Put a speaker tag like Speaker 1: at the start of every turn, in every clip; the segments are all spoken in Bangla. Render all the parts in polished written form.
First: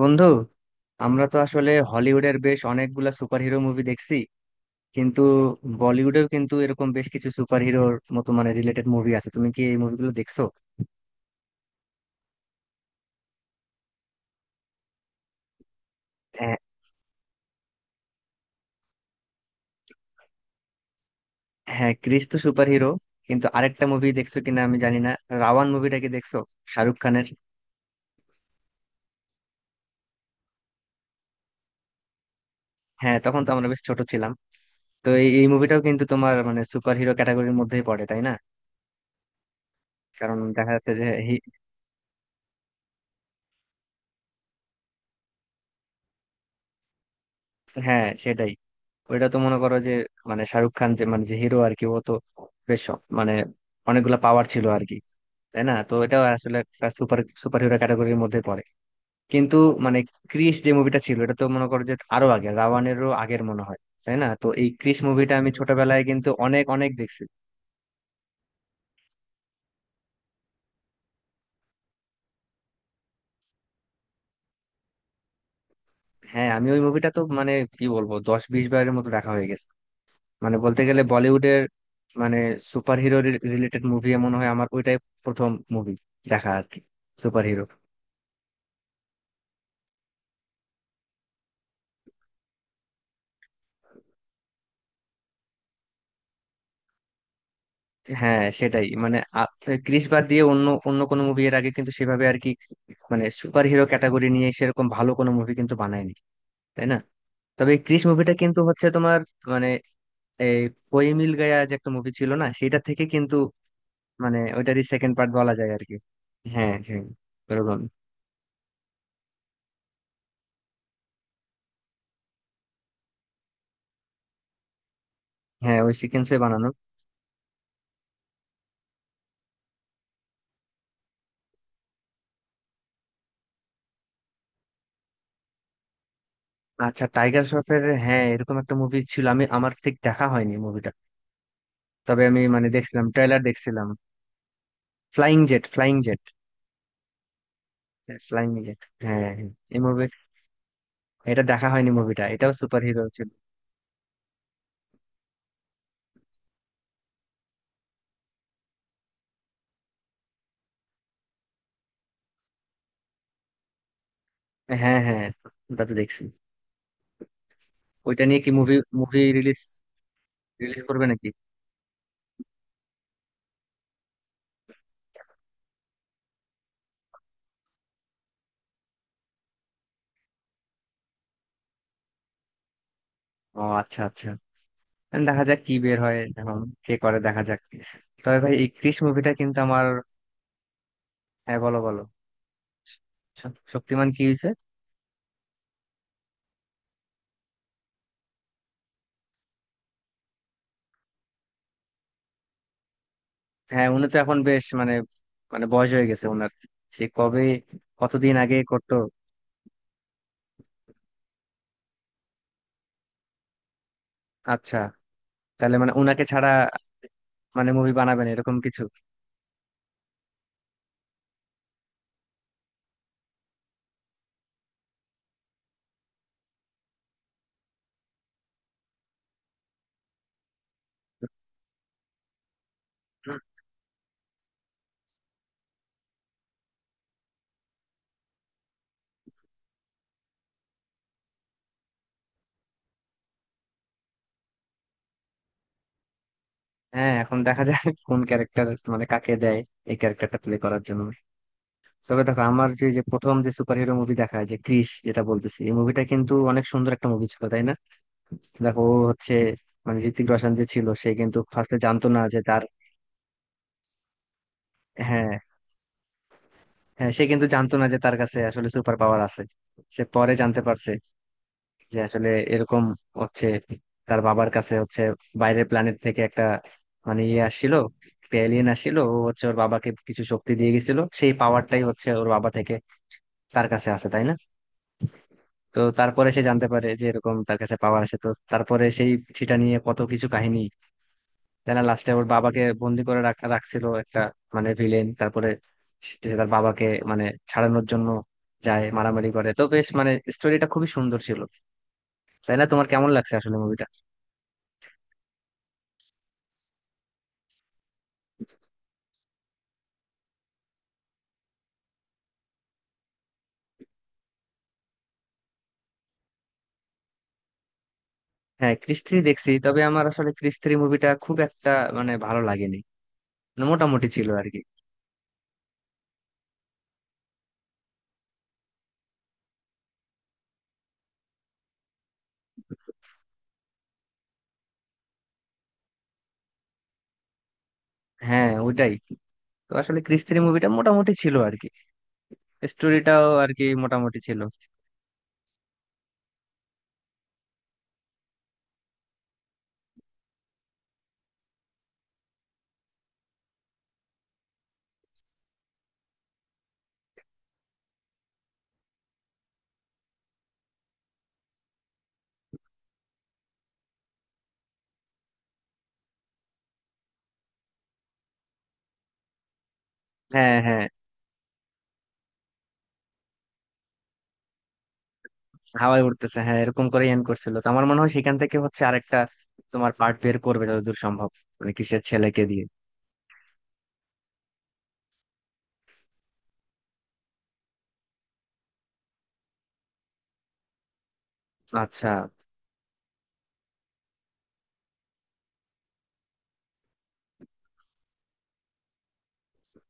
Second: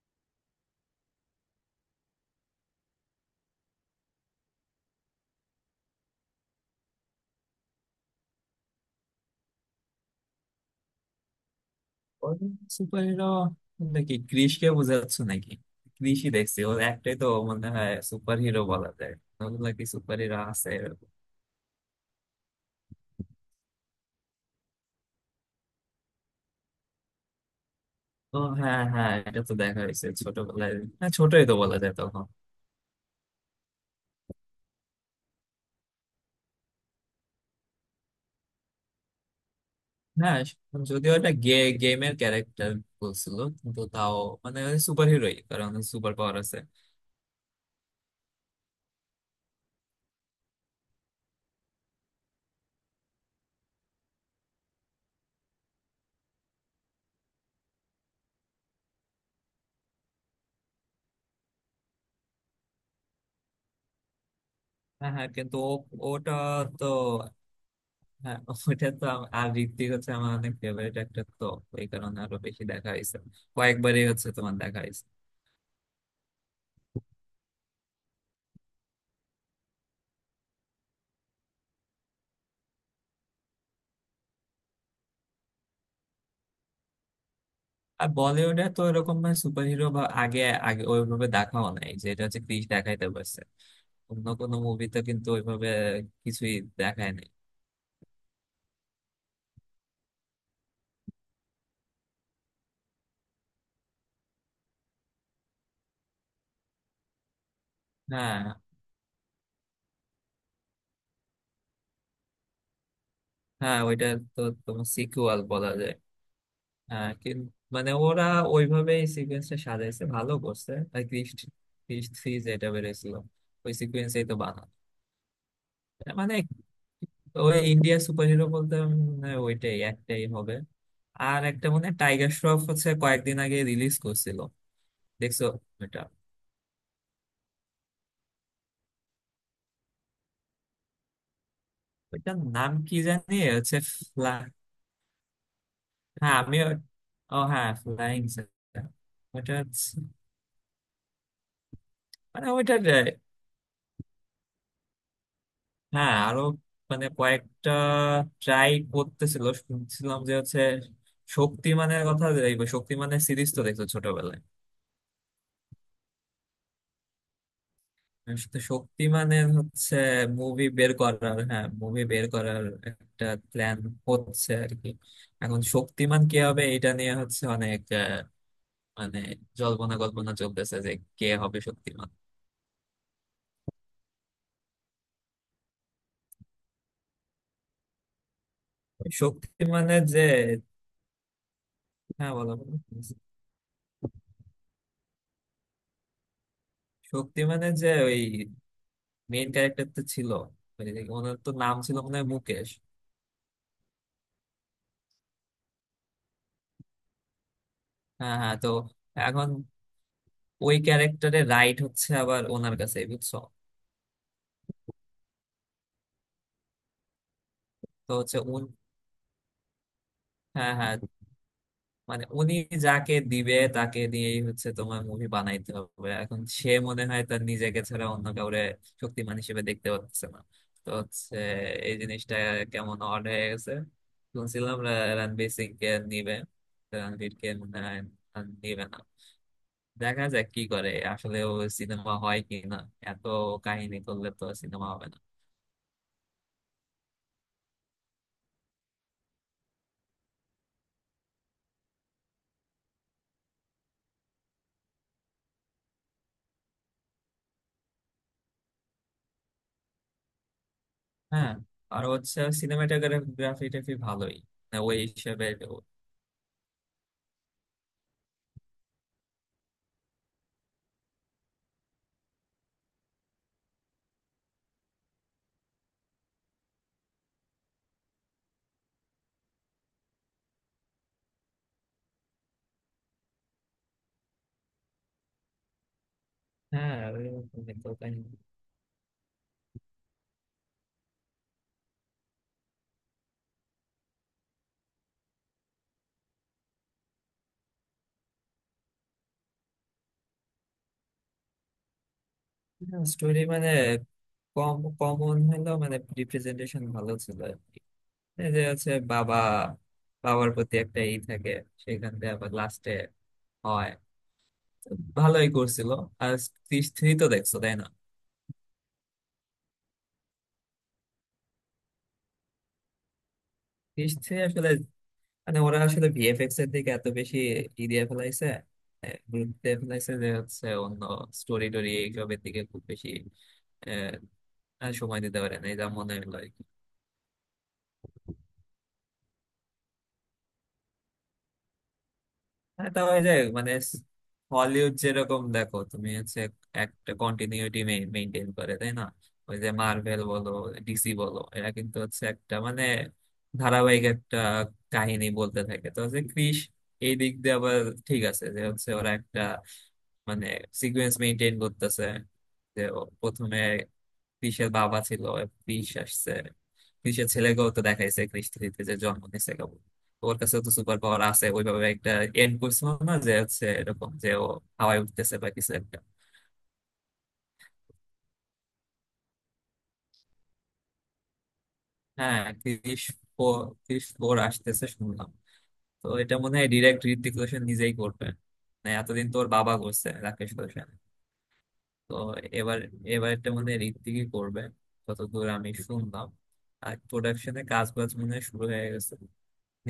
Speaker 1: বন্ধু, আমরা তো আসলে হলিউডের বেশ অনেকগুলা সুপারহিরো মুভি দেখছি। কিন্তু বলিউডেও কিন্তু এরকম বেশ কিছু সুপারহিরোর মতো মানে রিলেটেড মুভি আছে। তুমি কি এই মুভিগুলো দেখছো?
Speaker 2: Super hero? নাকি ক্রিশকে বোঝাচ্ছ নাকি? ক্রিশই
Speaker 1: হ্যাঁ,
Speaker 2: দেখছি। ওর একটাই তো মনে হয় সুপার হিরো বলা যায়। ওগুলা কি সুপার হিরো আছে এরকম?
Speaker 1: হ্যাঁ, ক্রিস তো সুপারহিরো। কিন্তু আরেকটা মুভি দেখছো কিনা আমি জানি না। রাওয়ান মুভিটা কি দেখছো? শাহরুখ খানের।
Speaker 2: ও হ্যাঁ, হ্যাঁ, এটা তো দেখা হয়েছে ছোটবেলায়। হ্যাঁ, ছোটই তো বলা যায় তখন।
Speaker 1: হ্যাঁ, তখন তো আমরা বেশ ছোট ছিলাম। তো এই এই মুভিটাও কিন্তু তোমার মানে সুপারহিরো ক্যাটাগরির মধ্যেই পড়ে, তাই না? কারণ
Speaker 2: হ্যাঁ,
Speaker 1: দেখা যাচ্ছে যে
Speaker 2: যদিও এটা গেমের ক্যারেক্টার বলছিল, কিন্তু তাও মানে সুপার হিরোই, কারণ সুপার পাওয়ার আছে।
Speaker 1: হ্যাঁ সেটাই। ওইটা তো মনে করো যে, মানে শাহরুখ খান যে মানে যে হিরো আর কি, ও তো বেশ মানে অনেকগুলা পাওয়ার ছিল আর কি। তাই না, তো এটাও আসলে একটা সুপার সুপার হিরো ক্যাটাগরির মধ্যে পড়ে। কিন্তু মানে ক্রিস যে মুভিটা ছিল এটা তো মনে করো যে আরো আগে, রাওয়ানেরও আগের মনে হয়, তাই না? তো এই ক্রিস
Speaker 2: হ্যাঁ, হ্যাঁ,
Speaker 1: মুভিটা আমি
Speaker 2: কিন্তু
Speaker 1: ছোটবেলায় কিন্তু
Speaker 2: ওটা
Speaker 1: অনেক
Speaker 2: তো,
Speaker 1: অনেক দেখছি।
Speaker 2: হ্যাঁ, ওটা তো আর ঋত্বিক হচ্ছে আমার অনেক ফেভারিট একটা তো, এই কারণে আরো বেশি দেখা হয়েছে। কয়েকবারই হচ্ছে তোমার দেখা হয়েছে।
Speaker 1: হ্যাঁ, আমি ওই মুভিটা তো মানে কি বলবো, 10-20 বারের মতো দেখা হয়ে গেছে। মানে বলতে গেলে বলিউডের মানে সুপার হিরো রিলেটেড মুভি মনে হয় আমার ওইটাই প্রথম মুভি দেখা আর কি, সুপার হিরো।
Speaker 2: আর বলিউডে তো এরকম ভাবে সুপারহিরো বা আগে, আগে ওইভাবে দেখাও নাই, যেটা হচ্ছে ক্রিস দেখাইতে পারছে। অন্য কোনো মুভিতে কিন্তু ওইভাবে কিছুই দেখায় নাই।
Speaker 1: হ্যাঁ সেটাই মানে ক্রিস বাদ দিয়ে অন্য অন্য কোনো মুভি এর আগে কিন্তু সেভাবে আর কি, মানে সুপার হিরো ক্যাটাগরি নিয়ে সেরকম ভালো কোনো মুভি কিন্তু বানায়নি, তাই না? তবে এই ক্রিস মুভিটা
Speaker 2: হ্যাঁ,
Speaker 1: কিন্তু হচ্ছে তোমার মানে এই কোই মিল গায়া যে একটা মুভি ছিল না, সেটা থেকে কিন্তু
Speaker 2: হ্যাঁ, ওইটা
Speaker 1: মানে
Speaker 2: তো
Speaker 1: ওইটারই
Speaker 2: তোমার
Speaker 1: সেকেন্ড পার্ট
Speaker 2: সিকুয়াল
Speaker 1: বলা
Speaker 2: বলা
Speaker 1: যায় আর
Speaker 2: যায়।
Speaker 1: কি। হ্যাঁ, হ্যাঁ,
Speaker 2: হ্যাঁ, কিন্তু
Speaker 1: এরকম।
Speaker 2: মানে ওরা ওইভাবেই সিকোয়েন্সটা সাজাইছে, ভালো করছে। আর ক্রিস ক্রিস থ্রি যেটা বেরোছিল ওই সিকোয়েন্সেই তো বানানো।
Speaker 1: হ্যাঁ, ওই সিকোয়েন্সে
Speaker 2: মানে
Speaker 1: বানানো।
Speaker 2: ওই ইন্ডিয়া সুপারহিরো বলতে ওইটাই একটাই হবে। আর একটা মানে টাইগার শ্রফ হচ্ছে কয়েকদিন আগে রিলিজ করছিল, দেখছো?
Speaker 1: আচ্ছা, টাইগার শ্রফের হ্যাঁ এরকম একটা মুভি ছিল, আমার ঠিক দেখা হয়নি মুভিটা। তবে
Speaker 2: ওইটার
Speaker 1: আমি মানে
Speaker 2: নাম কি
Speaker 1: দেখছিলাম,
Speaker 2: জানি
Speaker 1: ট্রেলার
Speaker 2: হচ্ছে
Speaker 1: দেখছিলাম।
Speaker 2: ফ্লা-
Speaker 1: ফ্লাইং জেট ফ্লাইং জেট
Speaker 2: হ্যাঁ, আমি ও ও হ্যাঁ, ফ্লাইং।
Speaker 1: Flying jet. হ্যাঁ, হ্যাঁ।
Speaker 2: ওটা
Speaker 1: এই
Speaker 2: হচ্ছে-
Speaker 1: মুভি এটা দেখা হয়নি মুভিটা,
Speaker 2: মানে
Speaker 1: এটাও
Speaker 2: ওইটার
Speaker 1: সুপার হিরো ছিল।
Speaker 2: হ্যাঁ, আরো মানে কয়েকটা ট্রাই করতেছিল শুনছিলাম, যে হচ্ছে শক্তিমানের কথা। দেখবো, শক্তিমানের সিরিজ তো দেখছো ছোটবেলায়?
Speaker 1: হ্যাঁ, হ্যাঁ, ওটা তো দেখছি। ওইটা নিয়ে কি
Speaker 2: আসলে
Speaker 1: মুভি মুভি
Speaker 2: শক্তিমানের
Speaker 1: রিলিজ,
Speaker 2: হচ্ছে মুভি
Speaker 1: রিলিজ
Speaker 2: বের
Speaker 1: করবে নাকি?
Speaker 2: করার, হ্যাঁ, মুভি বের করার একটা প্ল্যান হচ্ছে আর কি। এখন শক্তিমান কে হবে এটা নিয়ে হচ্ছে অনেক মানে জল্পনা কল্পনা চলতেছে যে কে হবে শক্তিমান।
Speaker 1: ও আচ্ছা, আচ্ছা, এখন দেখা যাক কি বের হয় এখন, কে করে দেখা যাক। তবে ভাই এই ক্রিশ মুভিটা কিন্তু আমার।
Speaker 2: শক্তিমানের যে,
Speaker 1: হ্যাঁ, বলো বলো।
Speaker 2: হ্যাঁ, বলো বলো।
Speaker 1: শক্তিমান কি হয়েছে?
Speaker 2: শক্তিমানের যে ওই মেইন ক্যারেক্টারটা ছিল, ওই যে, ওনার তো নাম ছিল মনে হয় মুকেশ।
Speaker 1: হ্যাঁ, উনি তো এখন বেশ মানে মানে বয়স হয়ে গেছে ওনার। সে কবে, কতদিন
Speaker 2: হ্যাঁ, হ্যাঁ,
Speaker 1: আগে
Speaker 2: তো
Speaker 1: করতো।
Speaker 2: এখন ওই ক্যারেক্টারে রাইট হচ্ছে আবার ওনার কাছে, বুঝছো?
Speaker 1: আচ্ছা, তাহলে মানে উনাকে ছাড়া মানে মুভি
Speaker 2: তো
Speaker 1: বানাবেন
Speaker 2: হচ্ছে
Speaker 1: এরকম কিছু?
Speaker 2: হ্যাঁ, হ্যাঁ, মানে উনি যাকে দিবে তাকে দিয়েই হচ্ছে তোমার মুভি বানাইতে হবে। এখন সে মনে হয় তার নিজেকে ছাড়া অন্য কাউরে শক্তিমান হিসেবে দেখতে পাচ্ছে না। তো হচ্ছে এই জিনিসটা কেমন অড হয়ে গেছে। শুনছিলাম রণবীর সিং কে নিবে। তো রণবীর কে মনে হয় আর নিবে না। দেখা যাক কি করে আসলে, ও সিনেমা হয় কি না। এত কাহিনী করলে তো সিনেমা হবে না।
Speaker 1: হ্যাঁ, এখন দেখা যায় কোন ক্যারেক্টার, মানে কাকে দেয় এই ক্যারেক্টারটা প্লে করার জন্য। তবে দেখো আমার যে যে প্রথম যে সুপার হিরো মুভি দেখা হয় যে ক্রিস, যেটা বলতেছি, এই মুভিটা কিন্তু অনেক সুন্দর একটা মুভি ছিল, তাই না? দেখো ও হচ্ছে মানে ঋতিক রোশন যে ছিল, সে কিন্তু
Speaker 2: হ্যাঁ,
Speaker 1: ফার্স্টে
Speaker 2: আর
Speaker 1: জানতো না যে
Speaker 2: হচ্ছে
Speaker 1: তার।
Speaker 2: সিনেমাটোগ্রাফি টাফি ভালোই, না ওই
Speaker 1: হ্যাঁ,
Speaker 2: হিসেবে।
Speaker 1: হ্যাঁ, সে কিন্তু জানতো না যে তার কাছে আসলে সুপার পাওয়ার আছে। সে পরে জানতে পারছে যে আসলে এরকম হচ্ছে, তার বাবার কাছে হচ্ছে বাইরের প্ল্যানেট থেকে একটা মানে ইয়ে আসছিল, এলিয়েন আসছিল। ও হচ্ছে ওর বাবাকে কিছু শক্তি দিয়ে গেছিল, সেই পাওয়ারটাই হচ্ছে ওর বাবা থেকে তার কাছে আসে, তাই না? তো তারপরে সে জানতে পারে
Speaker 2: হ্যাঁ,
Speaker 1: যে
Speaker 2: ওই
Speaker 1: এরকম তার
Speaker 2: রকমই
Speaker 1: কাছে
Speaker 2: তো
Speaker 1: পাওয়ার আছে, তো
Speaker 2: কাহিনী।
Speaker 1: তারপরে সেই সেটা নিয়ে কত কিছু কাহিনী, তাই না। লাস্টে ওর বাবাকে বন্দি করে রাখছিল একটা মানে ভিলেন, তারপরে সে সে তার বাবাকে মানে ছাড়ানোর জন্য যায়, মারামারি করে। তো বেশ মানে স্টোরিটা খুবই সুন্দর ছিল, তাই না? তোমার কেমন লাগছে
Speaker 2: স্টোরি
Speaker 1: আসলে
Speaker 2: মানে
Speaker 1: মুভিটা?
Speaker 2: কম, কমন হলেও মানে রিপ্রেজেন্টেশন ভালো ছিল। এই যে হচ্ছে বাবা, বাবার প্রতি একটা ই থাকে, সেখান থেকে আবার লাস্টে হয়, ভালোই করছিল। আর ক্রিস থ্রি তো দেখছো, তাই না?
Speaker 1: হ্যাঁ, ক্রিস 3 দেখছি, তবে আমার আসলে ক্রিস 3 মুভিটা খুব একটা মানে ভালো লাগেনি, মানে মোটামুটি
Speaker 2: ক্রিস
Speaker 1: ছিল
Speaker 2: থ্রি
Speaker 1: আর কি।
Speaker 2: আসলে মানে ওরা আসলে ভিএফএক্স এর দিকে এত বেশি ই দিয়ে ফেলাইছে, গুরুত্ব দিয়ে ফেলাইছে, যে হচ্ছে অন্য স্টোরি টোরি এইসবের দিকে খুব বেশি আহ, আর সময় দিতে পারে না, এটা মনে হলো।
Speaker 1: হ্যাঁ ওইটাই, তো আসলে ক্রিস 3 মুভিটা মোটামুটি ছিল আর কি,
Speaker 2: হ্যাঁ, তো ওই
Speaker 1: স্টোরিটাও
Speaker 2: যে
Speaker 1: আর কি
Speaker 2: মানে
Speaker 1: মোটামুটি ছিল।
Speaker 2: হলিউড যেরকম দেখো তুমি, হচ্ছে একটা কন্টিনিউটি মেনটেন করে, তাই না? ওই যে মার্ভেল বলো, ডিসি বলো, এরা কিন্তু হচ্ছে একটা মানে ধারাবাহিক একটা কাহিনী বলতে থাকে। তো হচ্ছে ক্রিস এই দিক দিয়ে আবার ঠিক আছে, যে হচ্ছে ওরা একটা মানে সিকুয়েন্স মেনটেন করতেছে, যে ও প্রথমে কৃষের বাবা ছিল, কৃষ আসছে, কৃষের ছেলেকেও তো দেখাইছে কৃষ থ্রিতে, যে জন্ম নিছে কেবল, ওর
Speaker 1: হ্যাঁ,
Speaker 2: কাছে তো
Speaker 1: হ্যাঁ,
Speaker 2: সুপার পাওয়ার আছে, ওইভাবে একটা এন্ড করছিল না, যে হচ্ছে এরকম যে ও হাওয়ায় উঠতেছে বা কিছু একটা।
Speaker 1: হাওয়ায় উঠতেছে, হ্যাঁ এরকম করে এন্ড করছিল। তো আমার মনে হয় সেখান থেকে হচ্ছে আরেকটা তোমার পার্ট বের করবে যতদূর সম্ভব, মানে কিসের
Speaker 2: হ্যাঁ,
Speaker 1: ছেলেকে দিয়ে।
Speaker 2: ফোর কৃষ ফোর আসতেছে শুনলাম। তো এটা মনে হয় ডিরেক্ট ঋত্বিক রোশন নিজেই করবে। মানে এতদিন তোর বাবা করছে, রাকেশ রোশন।
Speaker 1: আচ্ছা,
Speaker 2: তো এবার এবার এটা মনে হয় ঋত্বিকই করবে, যতদূর আমি শুনলাম। আর প্রোডাকশনে কাজ বাজ মনে হয় শুরু হয়ে গেছে।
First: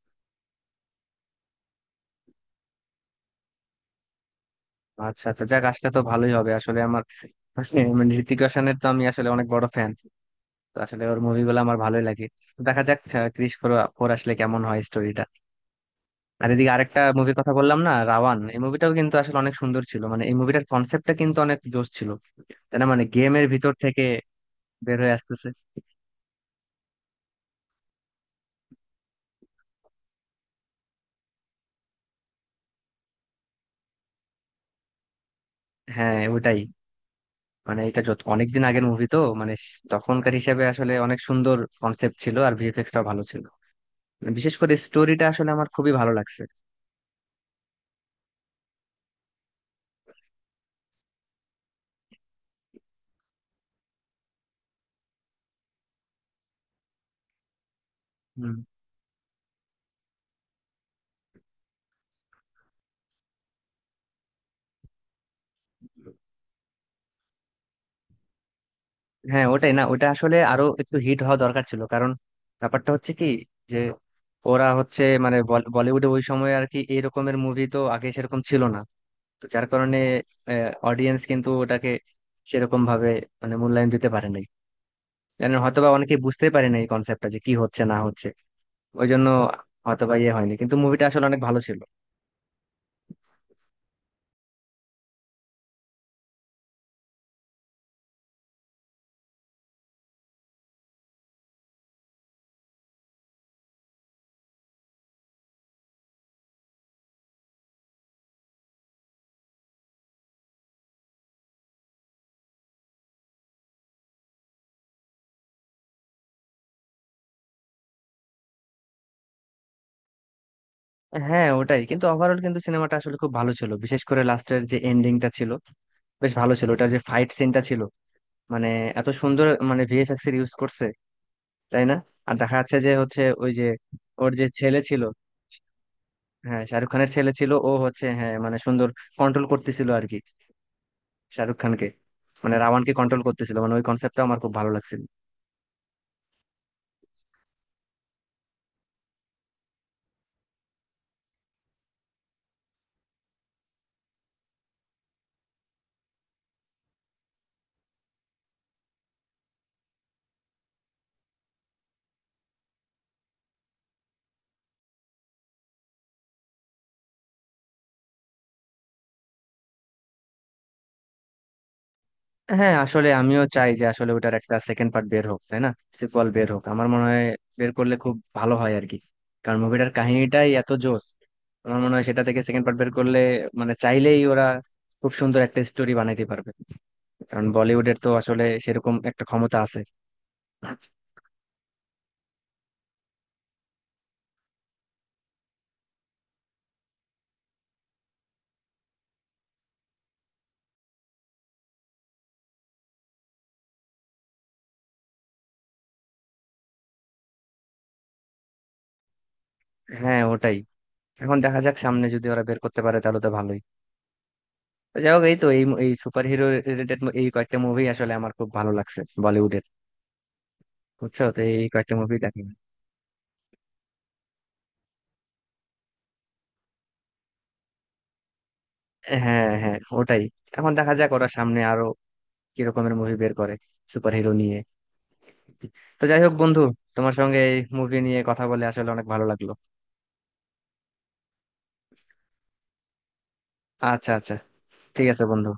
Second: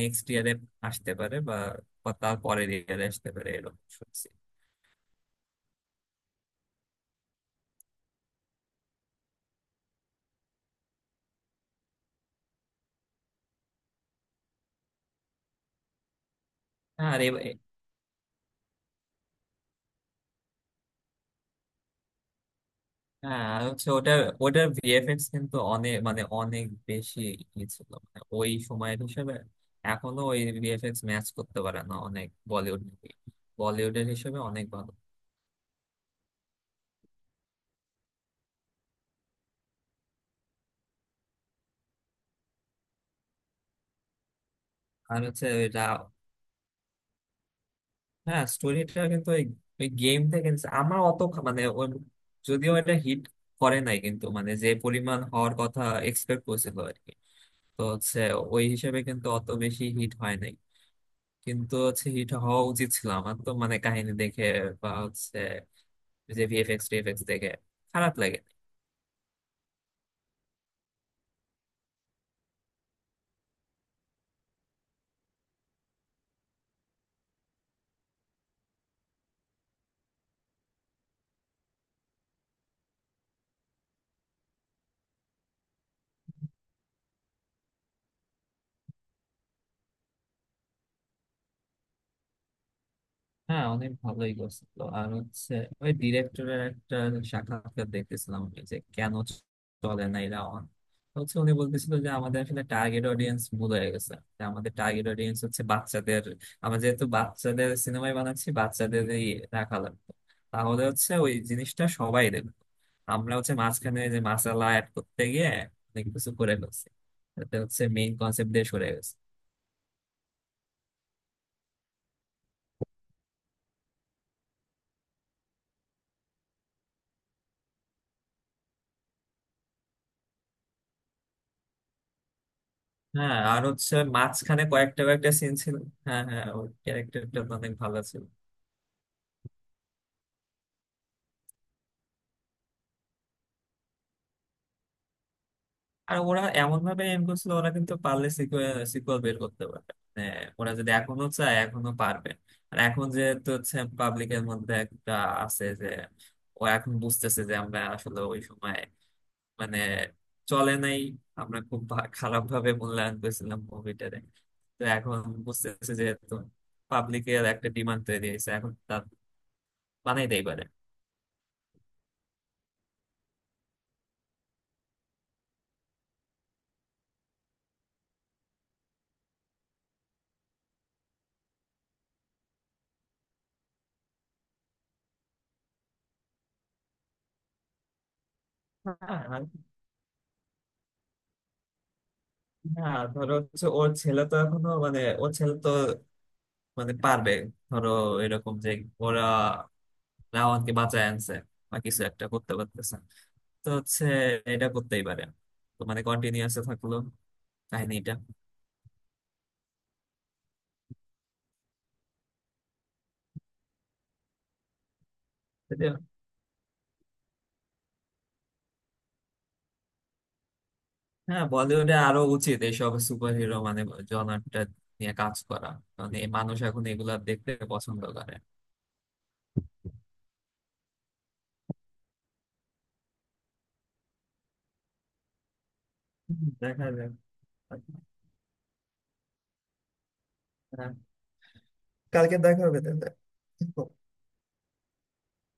Speaker 2: নেক্সট ইয়ারে আসতে পারে বা তার পরের ইয়ারে আসতে পারে, এরকম শুনছি।
Speaker 1: আচ্ছা, আচ্ছা, যাক আসলে তো ভালোই হবে আসলে। আমার মানে ঋতিক রোশনের তো আমি আসলে অনেক বড় ফ্যান, তো আসলে ওর মুভিগুলো আমার ভালোই লাগে। তো দেখা যাক ক্রিশ ফোর ফোর আসলে কেমন হয় স্টোরিটা। আর এদিকে আরেকটা
Speaker 2: হ্যাঁ, আর
Speaker 1: মুভির কথা বললাম না, রাওয়ান, এই মুভিটাও কিন্তু আসলে অনেক সুন্দর ছিল। মানে এই মুভিটার কনসেপ্টটা কিন্তু অনেক জোশ ছিল, তাই না? মানে
Speaker 2: হ্যাঁ,
Speaker 1: গেমের
Speaker 2: আর
Speaker 1: ভিতর
Speaker 2: হচ্ছে
Speaker 1: থেকে
Speaker 2: ওটার ওটার
Speaker 1: বের হয়ে
Speaker 2: ভিএফএক্স
Speaker 1: আসতেছে।
Speaker 2: কিন্তু অনেক মানে অনেক বেশি ই ছিল মানে ওই সময়ের হিসেবে। এখনো ওই ভিএফএক্স ম্যাচ করতে পারে না অনেক বলিউড মুভি। বলিউডের হিসেবে অনেক ভালো।
Speaker 1: হ্যাঁ, ওটাই মানে এটা যত অনেকদিন আগের মুভি, তো মানে তখনকার হিসাবে আসলে অনেক সুন্দর কনসেপ্ট ছিল, আর ভিএফএক্স টাও ভালো ছিল। মানে বিশেষ করে
Speaker 2: আর
Speaker 1: স্টোরিটা
Speaker 2: হচ্ছে
Speaker 1: আসলে আমার
Speaker 2: এটা,
Speaker 1: খুবই ভালো লাগছে।
Speaker 2: হ্যাঁ, স্টোরিটা কিন্তু ওই ওই গেম থেকে নিছে। আমার অত মানে ওই, যদিও এটা হিট করে নাই, কিন্তু মানে যে পরিমাণ হওয়ার কথা এক্সপেক্ট করছিল, তো হচ্ছে ওই হিসেবে কিন্তু অত বেশি হিট হয় নাই। কিন্তু হচ্ছে হিট হওয়া উচিত ছিল আমার তো, মানে কাহিনী দেখে বা হচ্ছে যে ভিএফএক্স টিএফএক্স দেখে খারাপ লাগে।
Speaker 1: হ্যাঁ, ওটাই না, ওটা আসলে আরো একটু হিট হওয়া দরকার ছিল। কারণ ব্যাপারটা হচ্ছে কি, যে ওরা হচ্ছে মানে বলিউডে ওই সময় আর কি এরকমের মুভি তো আগে সেরকম ছিল না। তো যার কারণে অডিয়েন্স কিন্তু ওটাকে সেরকম ভাবে মানে মূল্যায়ন দিতে পারে নাই। জানেন হয়তোবা অনেকে বুঝতে পারে না এই কনসেপ্টটা যে কি হচ্ছে না হচ্ছে। ওই জন্য হয়তোবা ইয়ে হয়নি, কিন্তু মুভিটা আসলে অনেক ভালো ছিল।
Speaker 2: হ্যাঁ, অনেক ভালোই করছিল। আর হচ্ছে ওই ডিরেক্টরের একটা সাক্ষাৎকার দেখতেছিলাম আমি, যে কেন চলে না এরা on? তো হচ্ছে উনি বলতেছিল যে আমাদের আসলে টার্গেট অডিয়েন্স ভুল হয়ে গেছে, যে আমাদের টার্গেট অডিয়েন্স হচ্ছে বাচ্চাদের। আমরা যেহেতু বাচ্চাদের সিনেমায় বানাচ্ছি, বাচ্চাদেরই রাখা লাগতো, তাহলে হচ্ছে ওই জিনিসটা সবাই দেখবে। আমরা হচ্ছে মাঝখানে যে মাসালা অ্যাড করতে গিয়ে অনেক কিছু করে ফেলছি, তাতে হচ্ছে মেইন কনসেপ্ট দিয়ে সরে গেছে।
Speaker 1: হ্যাঁ ওটাই, কিন্তু ওভারঅল কিন্তু সিনেমাটা আসলে খুব ভালো ছিল। বিশেষ করে লাস্টের যে এন্ডিংটা ছিল বেশ ভালো ছিল, ওটা যে ফাইট সিনটা ছিল মানে এত সুন্দর মানে ভিএফএক্স এর ইউজ করছে, তাই না? আর দেখা যাচ্ছে যে হচ্ছে
Speaker 2: হ্যাঁ,
Speaker 1: ওই
Speaker 2: আর
Speaker 1: যে
Speaker 2: হচ্ছে
Speaker 1: ওর যে
Speaker 2: মাঝখানে
Speaker 1: ছেলে
Speaker 2: কয়েকটা
Speaker 1: ছিল।
Speaker 2: কয়েকটা সিন ছিল। হ্যাঁ, হ্যাঁ,
Speaker 1: হ্যাঁ,
Speaker 2: ওর
Speaker 1: শাহরুখ খানের ছেলে
Speaker 2: ক্যারেক্টারটা
Speaker 1: ছিল, ও
Speaker 2: অনেক ভালো
Speaker 1: হচ্ছে
Speaker 2: ছিল।
Speaker 1: হ্যাঁ মানে সুন্দর কন্ট্রোল করতেছিল আর কি, শাহরুখ খানকে মানে রাওয়ানকে কন্ট্রোল করতেছিল। মানে ওই কনসেপ্টটা আমার খুব ভালো লাগছিল।
Speaker 2: আর ওরা এমন ভাবে এম করছিল, ওরা কিন্তু পারলে সিকুয়েল বের করতে পারবে। মানে ওরা যদি এখনো চায়, এখনো পারবে। আর এখন যেহেতু হচ্ছে পাবলিকের মধ্যে একটা আছে, যে ও এখন বুঝতেছে যে আমরা আসলে ওই সময় মানে চলে নাই, আমরা খুব খারাপ ভাবে মূল্যায়ন করেছিলাম মুভিটারে। তো এখন বুঝতেছে যেহেতু পাবলিকের একটা ডিমান্ড তৈরি হয়েছে, এখন বানাইতেই পারে।
Speaker 1: হ্যাঁ, আসলে আমিও চাই যে আসলে ওটার একটা সেকেন্ড পার্ট বের হোক, তাই না। সিকুয়াল বের হোক, আমার মনে হয় বের করলে খুব ভালো হয় আর কি। কারণ মুভিটার কাহিনীটাই এত জোস, আমার মনে হয় সেটা থেকে সেকেন্ড পার্ট বের করলে মানে চাইলেই ওরা খুব সুন্দর একটা স্টোরি বানাইতে পারবে। কারণ বলিউডের তো আসলে সেরকম একটা
Speaker 2: আর
Speaker 1: ক্ষমতা আছে।
Speaker 2: না, ধরো হচ্ছে ওর ছেলে তো এখনো মানে ওর ছেলে তো মানে পারবে। ধরো এরকম যে ওরা রাওয়ানকে বাঁচায় আনছে বা কিছু একটা করতে পারতেছে, তো হচ্ছে এটা করতেই পারে, তো মানে কন্টিনিউয়াস থাকলো কাহিনীটা।
Speaker 1: হ্যাঁ ওটাই, এখন দেখা যাক সামনে যদি ওরা বের করতে পারে তাহলে তো ভালোই। তো যাই হোক এই তো এই এই সুপার হিরো রিলেটেড এই কয়েকটা মুভি আসলে আমার খুব ভালো লাগছে বলিউডের। বুঝছো, তো
Speaker 2: হ্যাঁ,
Speaker 1: এই কয়েকটা
Speaker 2: বলিউডে
Speaker 1: মুভি
Speaker 2: আরো
Speaker 1: দেখা।
Speaker 2: উচিত এইসব সুপার হিরো মানে জনারটা নিয়ে কাজ করা। মানে এই মানুষ এখন এগুলা দেখতে পছন্দ করে।
Speaker 1: হ্যাঁ, হ্যাঁ, ওটাই, এখন দেখা যাক ওরা সামনে আরো কি রকমের মুভি বের করে সুপার হিরো নিয়ে। তো যাই হোক
Speaker 2: হুম,
Speaker 1: বন্ধু,
Speaker 2: দেখা যাবে।
Speaker 1: তোমার সঙ্গে এই মুভি নিয়ে কথা বলে আসলে অনেক ভালো লাগলো।
Speaker 2: হ্যাঁ, কালকে দেখা হবে তাহলে।
Speaker 1: আচ্ছা, আচ্ছা, ঠিক আছে বন্ধু।